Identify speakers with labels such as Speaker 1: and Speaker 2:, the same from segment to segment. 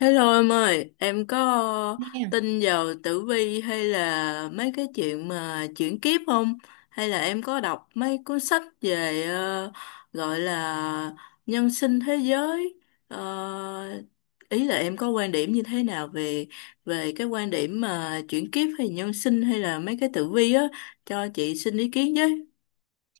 Speaker 1: Hello em ơi, em có
Speaker 2: Nha.
Speaker 1: tin vào tử vi hay là mấy cái chuyện mà chuyển kiếp không? Hay là em có đọc mấy cuốn sách về gọi là nhân sinh thế giới? Ờ, Ý là em có quan điểm như thế nào về về cái quan điểm mà chuyển kiếp hay nhân sinh hay là mấy cái tử vi á, cho chị xin ý kiến với.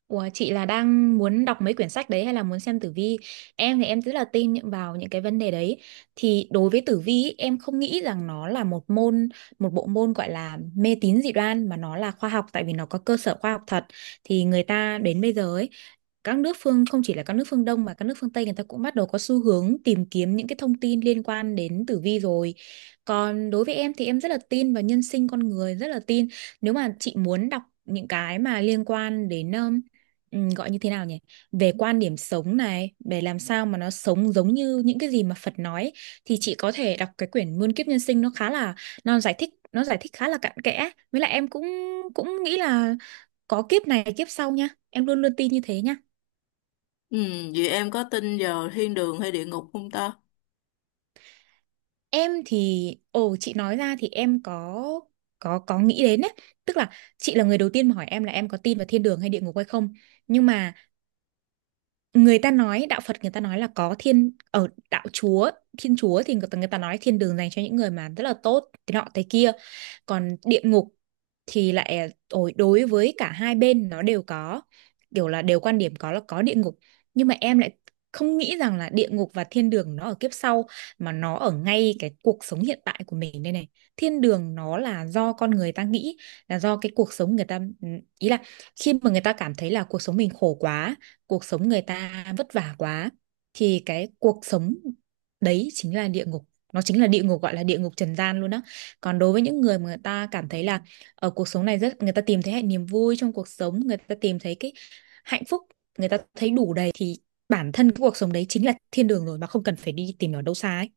Speaker 2: Ủa, chị là đang muốn đọc mấy quyển sách đấy hay là muốn xem tử vi? Em thì em rất là tin vào những cái vấn đề đấy. Thì đối với tử vi ý, em không nghĩ rằng nó là một môn, một bộ môn gọi là mê tín dị đoan mà nó là khoa học tại vì nó có cơ sở khoa học thật. Thì người ta đến bây giờ ấy, các nước phương không chỉ là các nước phương Đông mà các nước phương Tây người ta cũng bắt đầu có xu hướng tìm kiếm những cái thông tin liên quan đến tử vi rồi. Còn đối với em thì em rất là tin vào nhân sinh con người, rất là tin. Nếu mà chị muốn đọc những cái mà liên quan đến gọi như thế nào nhỉ, về quan điểm sống này để làm sao mà nó sống giống như những cái gì mà Phật nói ấy, thì chị có thể đọc cái quyển Muôn kiếp nhân sinh. Nó khá là, nó giải thích khá là cặn kẽ, với lại em cũng cũng nghĩ là có kiếp này kiếp sau nha, em luôn luôn tin như thế nha.
Speaker 1: Ừ, vậy em có tin vào thiên đường hay địa ngục không ta?
Speaker 2: Em thì, chị nói ra thì em có có nghĩ đến đấy. Tức là chị là người đầu tiên mà hỏi em là em có tin vào thiên đường hay địa ngục hay không. Nhưng mà người ta nói đạo Phật, người ta nói là có thiên, ở đạo Chúa, thiên Chúa thì người ta nói thiên đường dành cho những người mà rất là tốt thế nọ thế kia. Còn địa ngục thì lại đối với cả hai bên nó đều có, kiểu là đều quan điểm có là có địa ngục. Nhưng mà em lại không nghĩ rằng là địa ngục và thiên đường nó ở kiếp sau, mà nó ở ngay cái cuộc sống hiện tại của mình đây này. Thiên đường nó là do con người ta nghĩ, là do cái cuộc sống người ta, ý là khi mà người ta cảm thấy là cuộc sống mình khổ quá, cuộc sống người ta vất vả quá, thì cái cuộc sống đấy chính là địa ngục, nó chính là địa ngục, gọi là địa ngục trần gian luôn đó. Còn đối với những người mà người ta cảm thấy là ở cuộc sống này rất, người ta tìm thấy hạnh, niềm vui trong cuộc sống, người ta tìm thấy cái hạnh phúc, người ta thấy đủ đầy thì bản thân cái cuộc sống đấy chính là thiên đường rồi, mà không cần phải đi tìm ở đâu xa ấy.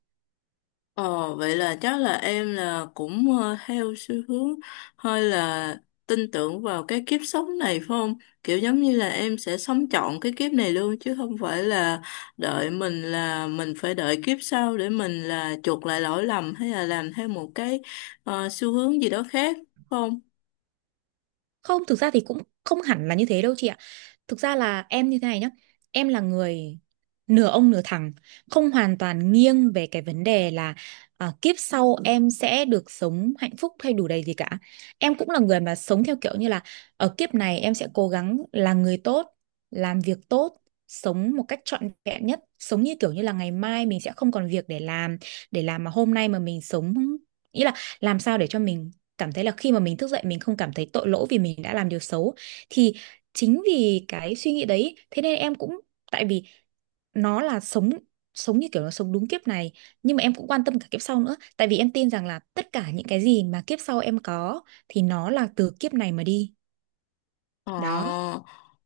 Speaker 1: Ờ, vậy là chắc là em là cũng theo xu hướng hơi là tin tưởng vào cái kiếp sống này phải không? Kiểu giống như là em sẽ sống trọn cái kiếp này luôn, chứ không phải là đợi mình, là mình phải đợi kiếp sau để mình là chuộc lại lỗi lầm, hay là làm theo một cái xu hướng gì đó khác phải không?
Speaker 2: Không, thực ra thì cũng không hẳn là như thế đâu chị ạ. Thực ra là em như thế này nhá. Em là người nửa ông nửa thằng, không hoàn toàn nghiêng về cái vấn đề là à, kiếp sau em sẽ được sống hạnh phúc hay đủ đầy gì cả. Em cũng là người mà sống theo kiểu như là ở kiếp này em sẽ cố gắng là người tốt, làm việc tốt, sống một cách trọn vẹn nhất, sống như kiểu như là ngày mai mình sẽ không còn việc để làm, mà hôm nay mà mình sống, ý là làm sao để cho mình cảm thấy là khi mà mình thức dậy mình không cảm thấy tội lỗi vì mình đã làm điều xấu. Thì chính vì cái suy nghĩ đấy thế nên em cũng, tại vì nó là sống, như kiểu là sống đúng kiếp này. Nhưng mà em cũng quan tâm cả kiếp sau nữa tại vì em tin rằng là tất cả những cái gì mà kiếp sau em có thì nó là từ kiếp này mà đi. Đó.
Speaker 1: Ờ,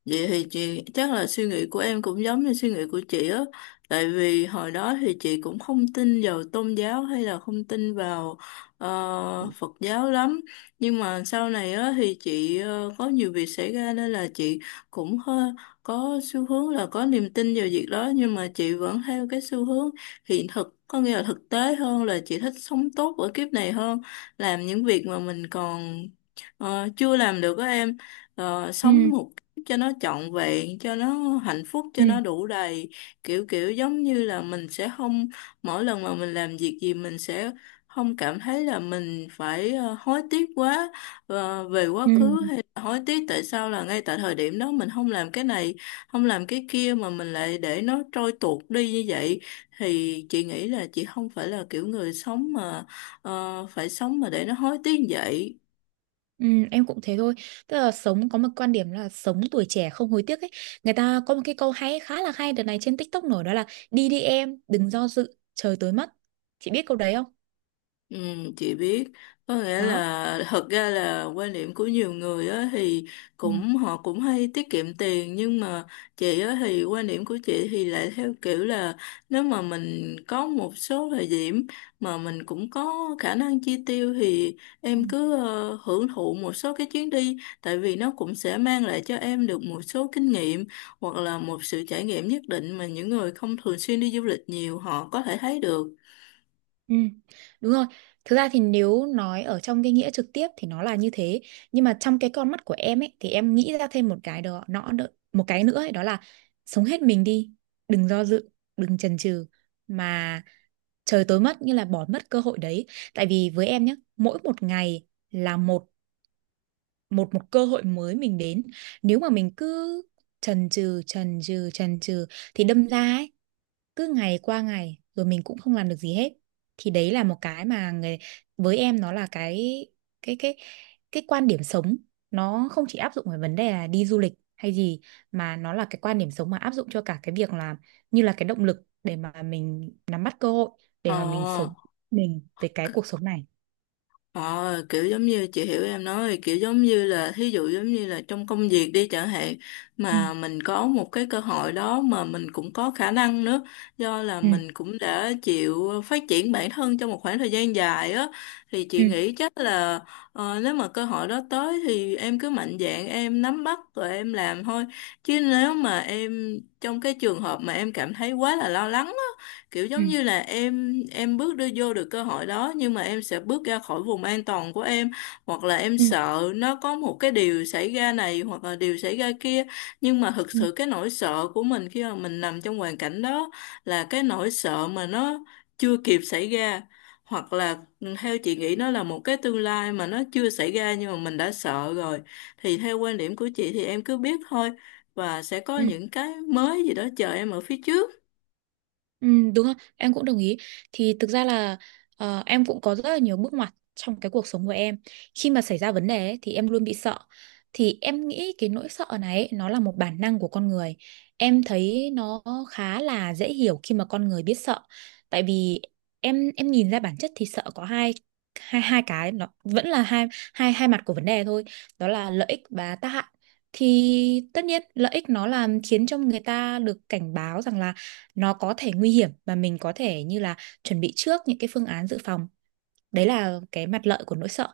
Speaker 1: vậy thì chị chắc là suy nghĩ của em cũng giống như suy nghĩ của chị á, tại vì hồi đó thì chị cũng không tin vào tôn giáo hay là không tin vào Phật giáo lắm, nhưng mà sau này á thì chị có nhiều việc xảy ra nên là chị cũng hơi có xu hướng là có niềm tin vào việc đó, nhưng mà chị vẫn theo cái xu hướng hiện thực, có nghĩa là thực tế hơn, là chị thích sống tốt ở kiếp này hơn, làm những việc mà mình còn chưa làm được á em,
Speaker 2: Ừ,
Speaker 1: sống một cách cho nó trọn vẹn, cho nó hạnh phúc,
Speaker 2: ừ,
Speaker 1: cho nó đủ đầy. Kiểu kiểu giống như là mình sẽ không, mỗi lần mà mình làm việc gì mình sẽ không cảm thấy là mình phải hối tiếc quá, về quá khứ,
Speaker 2: ừ.
Speaker 1: hay là hối tiếc tại sao là ngay tại thời điểm đó mình không làm cái này, không làm cái kia mà mình lại để nó trôi tuột đi như vậy. Thì chị nghĩ là chị không phải là kiểu người sống mà phải sống mà để nó hối tiếc như vậy.
Speaker 2: Ừ, em cũng thế thôi, tức là sống có một quan điểm là sống tuổi trẻ không hối tiếc ấy. Người ta có một cái câu hay, khá là hay đợt này trên TikTok nổi, đó là đi đi em đừng do dự trời tối mất, chị biết câu đấy không?
Speaker 1: Ừ, chị biết. Có nghĩa
Speaker 2: Đó.
Speaker 1: là thật ra là quan điểm của nhiều người á thì
Speaker 2: Ừ.
Speaker 1: cũng, họ cũng hay tiết kiệm tiền, nhưng mà chị á thì quan điểm của chị thì lại theo kiểu là nếu mà mình có một số thời điểm mà mình cũng có khả năng chi tiêu thì em cứ hưởng thụ một số cái chuyến đi, tại vì nó cũng sẽ mang lại cho em được một số kinh nghiệm hoặc là một sự trải nghiệm nhất định mà những người không thường xuyên đi du lịch nhiều họ có thể thấy được.
Speaker 2: Ừ, đúng rồi. Thực ra thì nếu nói ở trong cái nghĩa trực tiếp thì nó là như thế, nhưng mà trong cái con mắt của em ấy thì em nghĩ ra thêm một cái, đó nó một cái nữa ấy, đó là sống hết mình đi, đừng do dự, đừng chần chừ mà trời tối mất, như là bỏ mất cơ hội đấy. Tại vì với em nhé, mỗi một ngày là một một một cơ hội mới mình đến. Nếu mà mình cứ chần chừ thì đâm ra ấy, cứ ngày qua ngày rồi mình cũng không làm được gì hết. Thì đấy là một cái mà người, với em nó là cái cái cái cái quan điểm sống. Nó không chỉ áp dụng về vấn đề là đi du lịch hay gì, mà nó là cái quan điểm sống mà áp dụng cho cả cái việc là như là cái động lực để mà mình nắm bắt cơ hội,
Speaker 1: Ờ.
Speaker 2: để mà mình sống, mình về cái cuộc sống này.
Speaker 1: Ờ, kiểu giống như chị hiểu em nói rồi, kiểu giống như là thí dụ giống như là trong công việc đi chẳng hạn,
Speaker 2: Ừ,
Speaker 1: mà mình có một cái cơ hội đó mà mình cũng có khả năng nữa, do là
Speaker 2: ừ,
Speaker 1: mình cũng đã chịu phát triển bản thân trong một khoảng thời gian dài á, thì
Speaker 2: ừ,
Speaker 1: chị nghĩ chắc là nếu mà cơ hội đó tới thì em cứ mạnh dạn em nắm bắt rồi em làm thôi. Chứ nếu mà em trong cái trường hợp mà em cảm thấy quá là lo lắng, kiểu
Speaker 2: ừ,
Speaker 1: giống như là em bước đưa vô được cơ hội đó, nhưng mà em sẽ bước ra khỏi vùng an toàn của em, hoặc là em
Speaker 2: ừ,
Speaker 1: sợ nó có một cái điều xảy ra này hoặc là điều xảy ra kia, nhưng mà thực
Speaker 2: ừ,
Speaker 1: sự cái nỗi sợ của mình khi mà mình nằm trong hoàn cảnh đó là cái nỗi sợ mà nó chưa kịp xảy ra, hoặc là ừ, theo chị nghĩ nó là một cái tương lai mà nó chưa xảy ra nhưng mà mình đã sợ rồi. Thì theo quan điểm của chị thì em cứ biết thôi, và sẽ có
Speaker 2: ừ.
Speaker 1: những cái mới gì đó chờ em ở phía trước.
Speaker 2: Ừ, đúng không? Em cũng đồng ý. Thì thực ra là em cũng có rất là nhiều bước ngoặt trong cái cuộc sống của em. Khi mà xảy ra vấn đề ấy, thì em luôn bị sợ. Thì em nghĩ cái nỗi sợ này ấy, nó là một bản năng của con người. Em thấy nó khá là dễ hiểu khi mà con người biết sợ. Tại vì em nhìn ra bản chất thì sợ có hai, hai cái, nó vẫn là hai hai hai mặt của vấn đề thôi. Đó là lợi ích và tác hại. Thì tất nhiên lợi ích nó làm khiến cho người ta được cảnh báo rằng là nó có thể nguy hiểm và mình có thể như là chuẩn bị trước những cái phương án dự phòng, đấy là cái mặt lợi của nỗi sợ.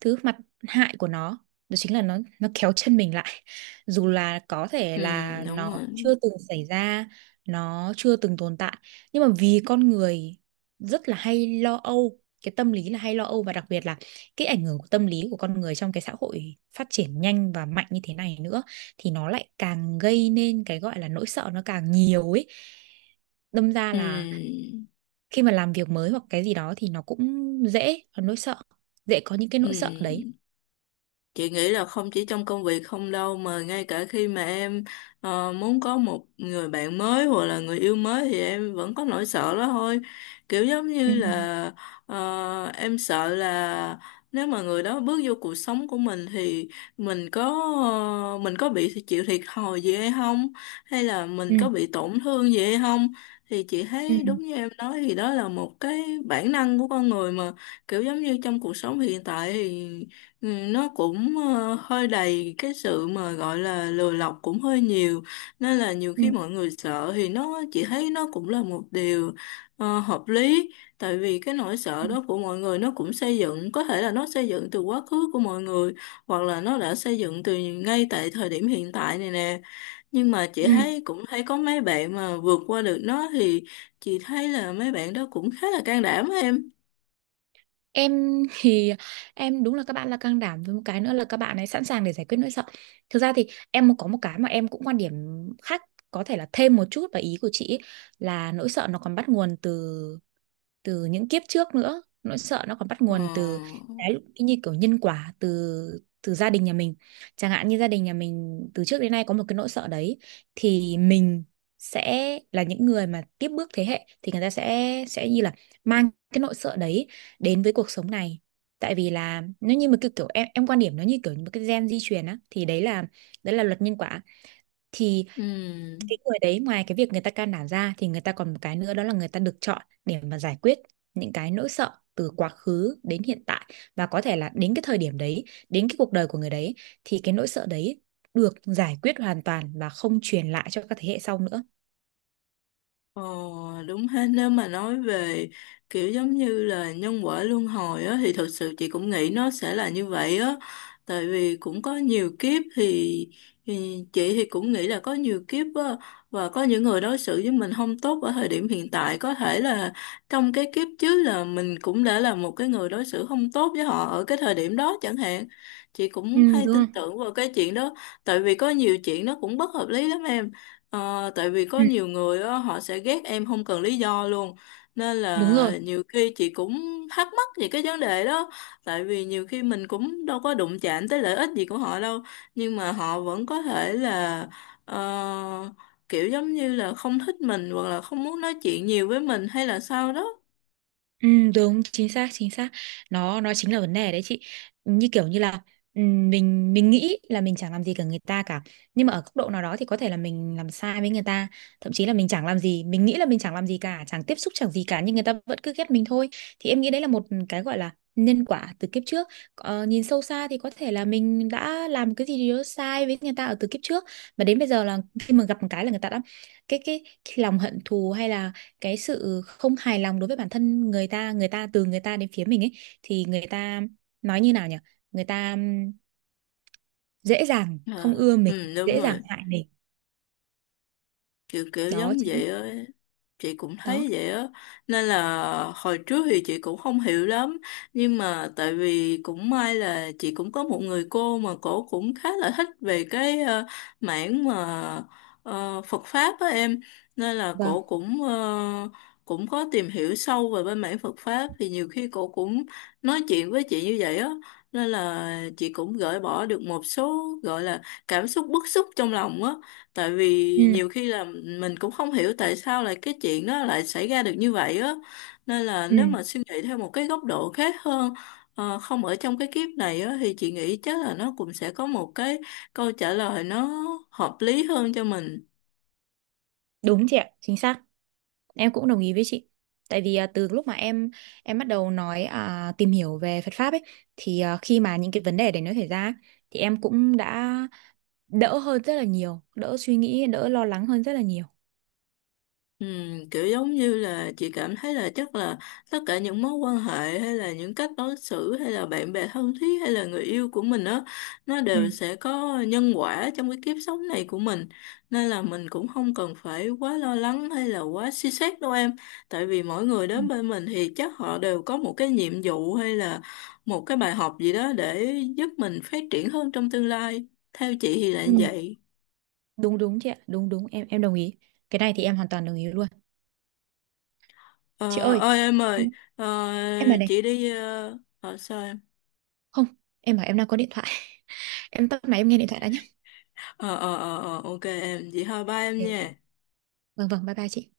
Speaker 2: Thứ, mặt hại của nó đó chính là nó kéo chân mình lại dù là có thể
Speaker 1: Ừ,
Speaker 2: là
Speaker 1: đúng
Speaker 2: nó
Speaker 1: rồi.
Speaker 2: chưa từng xảy ra, nó chưa từng tồn tại. Nhưng mà vì con người rất là hay lo âu, cái tâm lý là hay lo âu, và đặc biệt là cái ảnh hưởng của tâm lý của con người trong cái xã hội phát triển nhanh và mạnh như thế này nữa, thì nó lại càng gây nên cái gọi là nỗi sợ nó càng nhiều ấy. Đâm ra
Speaker 1: Ừ.
Speaker 2: là khi mà làm việc mới hoặc cái gì đó thì nó cũng dễ có nỗi sợ, dễ có những cái nỗi sợ đấy.
Speaker 1: Ừ. Chị nghĩ là không chỉ trong công việc không đâu, mà ngay cả khi mà em muốn có một người bạn mới hoặc là người yêu mới thì em vẫn có nỗi sợ đó thôi. Kiểu giống
Speaker 2: Ừ,
Speaker 1: như là em sợ là nếu mà người đó bước vô cuộc sống của mình thì mình có, mình có bị chịu thiệt thòi gì hay không, hay là
Speaker 2: ừ,
Speaker 1: mình có bị tổn thương gì hay không. Thì chị
Speaker 2: ừ,
Speaker 1: thấy đúng như em nói thì đó là một cái bản năng của con người mà, kiểu giống như trong cuộc sống hiện tại thì ừ, nó cũng hơi đầy cái sự mà gọi là lừa lọc cũng hơi nhiều, nên là nhiều
Speaker 2: ừ,
Speaker 1: khi mọi người sợ thì nó chỉ thấy nó cũng là một điều hợp lý. Tại vì cái nỗi
Speaker 2: ừ,
Speaker 1: sợ đó của mọi người nó cũng xây dựng, có thể là nó xây dựng từ quá khứ của mọi người, hoặc là nó đã xây dựng từ ngay tại thời điểm hiện tại này nè. Nhưng mà chị
Speaker 2: ừ.
Speaker 1: thấy cũng thấy có mấy bạn mà vượt qua được nó thì chị thấy là mấy bạn đó cũng khá là can đảm em.
Speaker 2: Em thì, em đúng là các bạn là can đảm, với một cái nữa là các bạn ấy sẵn sàng để giải quyết nỗi sợ. Thực ra thì em có một cái mà em cũng quan điểm khác, có thể là thêm một chút vào ý của chị ấy, là nỗi sợ nó còn bắt nguồn từ, những kiếp trước nữa, nỗi sợ nó còn bắt
Speaker 1: Ờ,
Speaker 2: nguồn từ cái, như kiểu nhân quả từ, gia đình nhà mình. Chẳng hạn như gia đình nhà mình từ trước đến nay có một cái nỗi sợ đấy thì mình sẽ là những người mà tiếp bước thế hệ, thì người ta sẽ như là mang cái nỗi sợ đấy đến với cuộc sống này. Tại vì là nó như một cái kiểu, em quan điểm nó như kiểu một cái gen di truyền á, thì đấy là luật nhân quả. Thì
Speaker 1: ừ.
Speaker 2: cái người đấy ngoài cái việc người ta can đảm ra thì người ta còn một cái nữa, đó là người ta được chọn để mà giải quyết những cái nỗi sợ từ quá khứ đến hiện tại, và có thể là đến cái thời điểm đấy, đến cái cuộc đời của người đấy, thì cái nỗi sợ đấy được giải quyết hoàn toàn và không truyền lại cho các thế hệ sau nữa.
Speaker 1: Ờ, đúng hết. Nếu mà nói về kiểu giống như là nhân quả luân hồi á thì thật sự chị cũng nghĩ nó sẽ là như vậy á, tại vì cũng có nhiều kiếp thì chị thì cũng nghĩ là có nhiều kiếp á, và có những người đối xử với mình không tốt ở thời điểm hiện tại có thể là trong cái kiếp trước là mình cũng đã là một cái người đối xử không tốt với họ ở cái thời điểm đó chẳng hạn. Chị
Speaker 2: Ừ,
Speaker 1: cũng hay
Speaker 2: đúng
Speaker 1: tin
Speaker 2: rồi.
Speaker 1: tưởng vào cái chuyện đó, tại vì có nhiều chuyện nó cũng bất hợp lý lắm em. Ờ, tại vì có
Speaker 2: Ừ,
Speaker 1: nhiều người á, họ sẽ ghét em không cần lý do luôn, nên
Speaker 2: đúng rồi.
Speaker 1: là nhiều khi chị cũng thắc mắc về cái vấn đề đó. Tại vì nhiều khi mình cũng đâu có đụng chạm tới lợi ích gì của họ đâu, nhưng mà họ vẫn có thể là ờ, kiểu giống như là không thích mình, hoặc là không muốn nói chuyện nhiều với mình hay là sao đó.
Speaker 2: Ừ, đúng, chính xác, chính xác. Nó nó chính là vấn đề đấy chị. Như kiểu như là mình nghĩ là mình chẳng làm gì cả người ta cả, nhưng mà ở góc độ nào đó thì có thể là mình làm sai với người ta. Thậm chí là mình chẳng làm gì, mình nghĩ là mình chẳng làm gì cả, chẳng tiếp xúc chẳng gì cả, nhưng người ta vẫn cứ ghét mình thôi. Thì em nghĩ đấy là một cái gọi là nhân quả từ kiếp trước. Ờ, nhìn sâu xa thì có thể là mình đã làm cái gì đó sai với người ta ở từ kiếp trước, mà đến bây giờ là khi mà gặp một cái là người ta đã, cái lòng hận thù hay là cái sự không hài lòng đối với bản thân người ta, từ người ta đến phía mình ấy, thì người ta, nói như nào nhỉ, người ta dễ dàng không
Speaker 1: Ờ,
Speaker 2: ưa mình,
Speaker 1: ừ đúng
Speaker 2: dễ dàng
Speaker 1: rồi,
Speaker 2: hại mình.
Speaker 1: kiểu kiểu
Speaker 2: Đó
Speaker 1: giống
Speaker 2: chính,
Speaker 1: vậy á, chị cũng
Speaker 2: đó.
Speaker 1: thấy vậy á. Nên là hồi trước thì chị cũng không hiểu lắm, nhưng mà tại vì cũng may là chị cũng có một người cô mà cổ cũng khá là thích về cái mảng mà Phật pháp á em, nên là
Speaker 2: Vâng.
Speaker 1: cổ cũng cũng có tìm hiểu sâu về bên mảng Phật pháp, thì nhiều khi cổ cũng nói chuyện với chị như vậy á. Nên là chị cũng gỡ bỏ được một số gọi là cảm xúc bức xúc trong lòng á, tại vì
Speaker 2: Ừ,
Speaker 1: nhiều khi là mình cũng không hiểu tại sao lại cái chuyện đó lại xảy ra được như vậy á, nên là
Speaker 2: ừ,
Speaker 1: nếu mà suy nghĩ theo một cái góc độ khác hơn, không ở trong cái kiếp này á thì chị nghĩ chắc là nó cũng sẽ có một cái câu trả lời nó hợp lý hơn cho mình.
Speaker 2: đúng chị ạ, chính xác. Em cũng đồng ý với chị. Tại vì từ lúc mà em bắt đầu nói tìm hiểu về Phật pháp ấy, thì khi mà những cái vấn đề đấy nó xảy ra ấy, thì em cũng đã đỡ hơn rất là nhiều, đỡ suy nghĩ, đỡ lo lắng hơn rất là nhiều.
Speaker 1: Ừ, kiểu giống như là chị cảm thấy là chắc là tất cả những mối quan hệ hay là những cách đối xử hay là bạn bè thân thiết hay là người yêu của mình đó, nó
Speaker 2: Ừ.
Speaker 1: đều sẽ có nhân quả trong cái kiếp sống này của mình. Nên là mình cũng không cần phải quá lo lắng hay là quá suy xét đâu em, tại vì mỗi người
Speaker 2: Ừ.
Speaker 1: đến bên mình thì chắc họ đều có một cái nhiệm vụ hay là một cái bài học gì đó để giúp mình phát triển hơn trong tương lai. Theo chị thì là
Speaker 2: Ừ.
Speaker 1: như vậy.
Speaker 2: Đúng đúng chị ạ, đúng đúng, em đồng ý. Cái này thì em hoàn toàn đồng ý luôn. Chị
Speaker 1: Ờ,
Speaker 2: ơi,
Speaker 1: ơi em
Speaker 2: em
Speaker 1: ơi ờ,
Speaker 2: em là này.
Speaker 1: chị đi sao em?
Speaker 2: Không, em bảo em đang có điện thoại em tắt máy em nghe điện thoại đã nhé.
Speaker 1: Ờ, ok em, chị thôi ba
Speaker 2: Ok
Speaker 1: em
Speaker 2: ok,
Speaker 1: nha.
Speaker 2: vâng vâng, bye bye chị.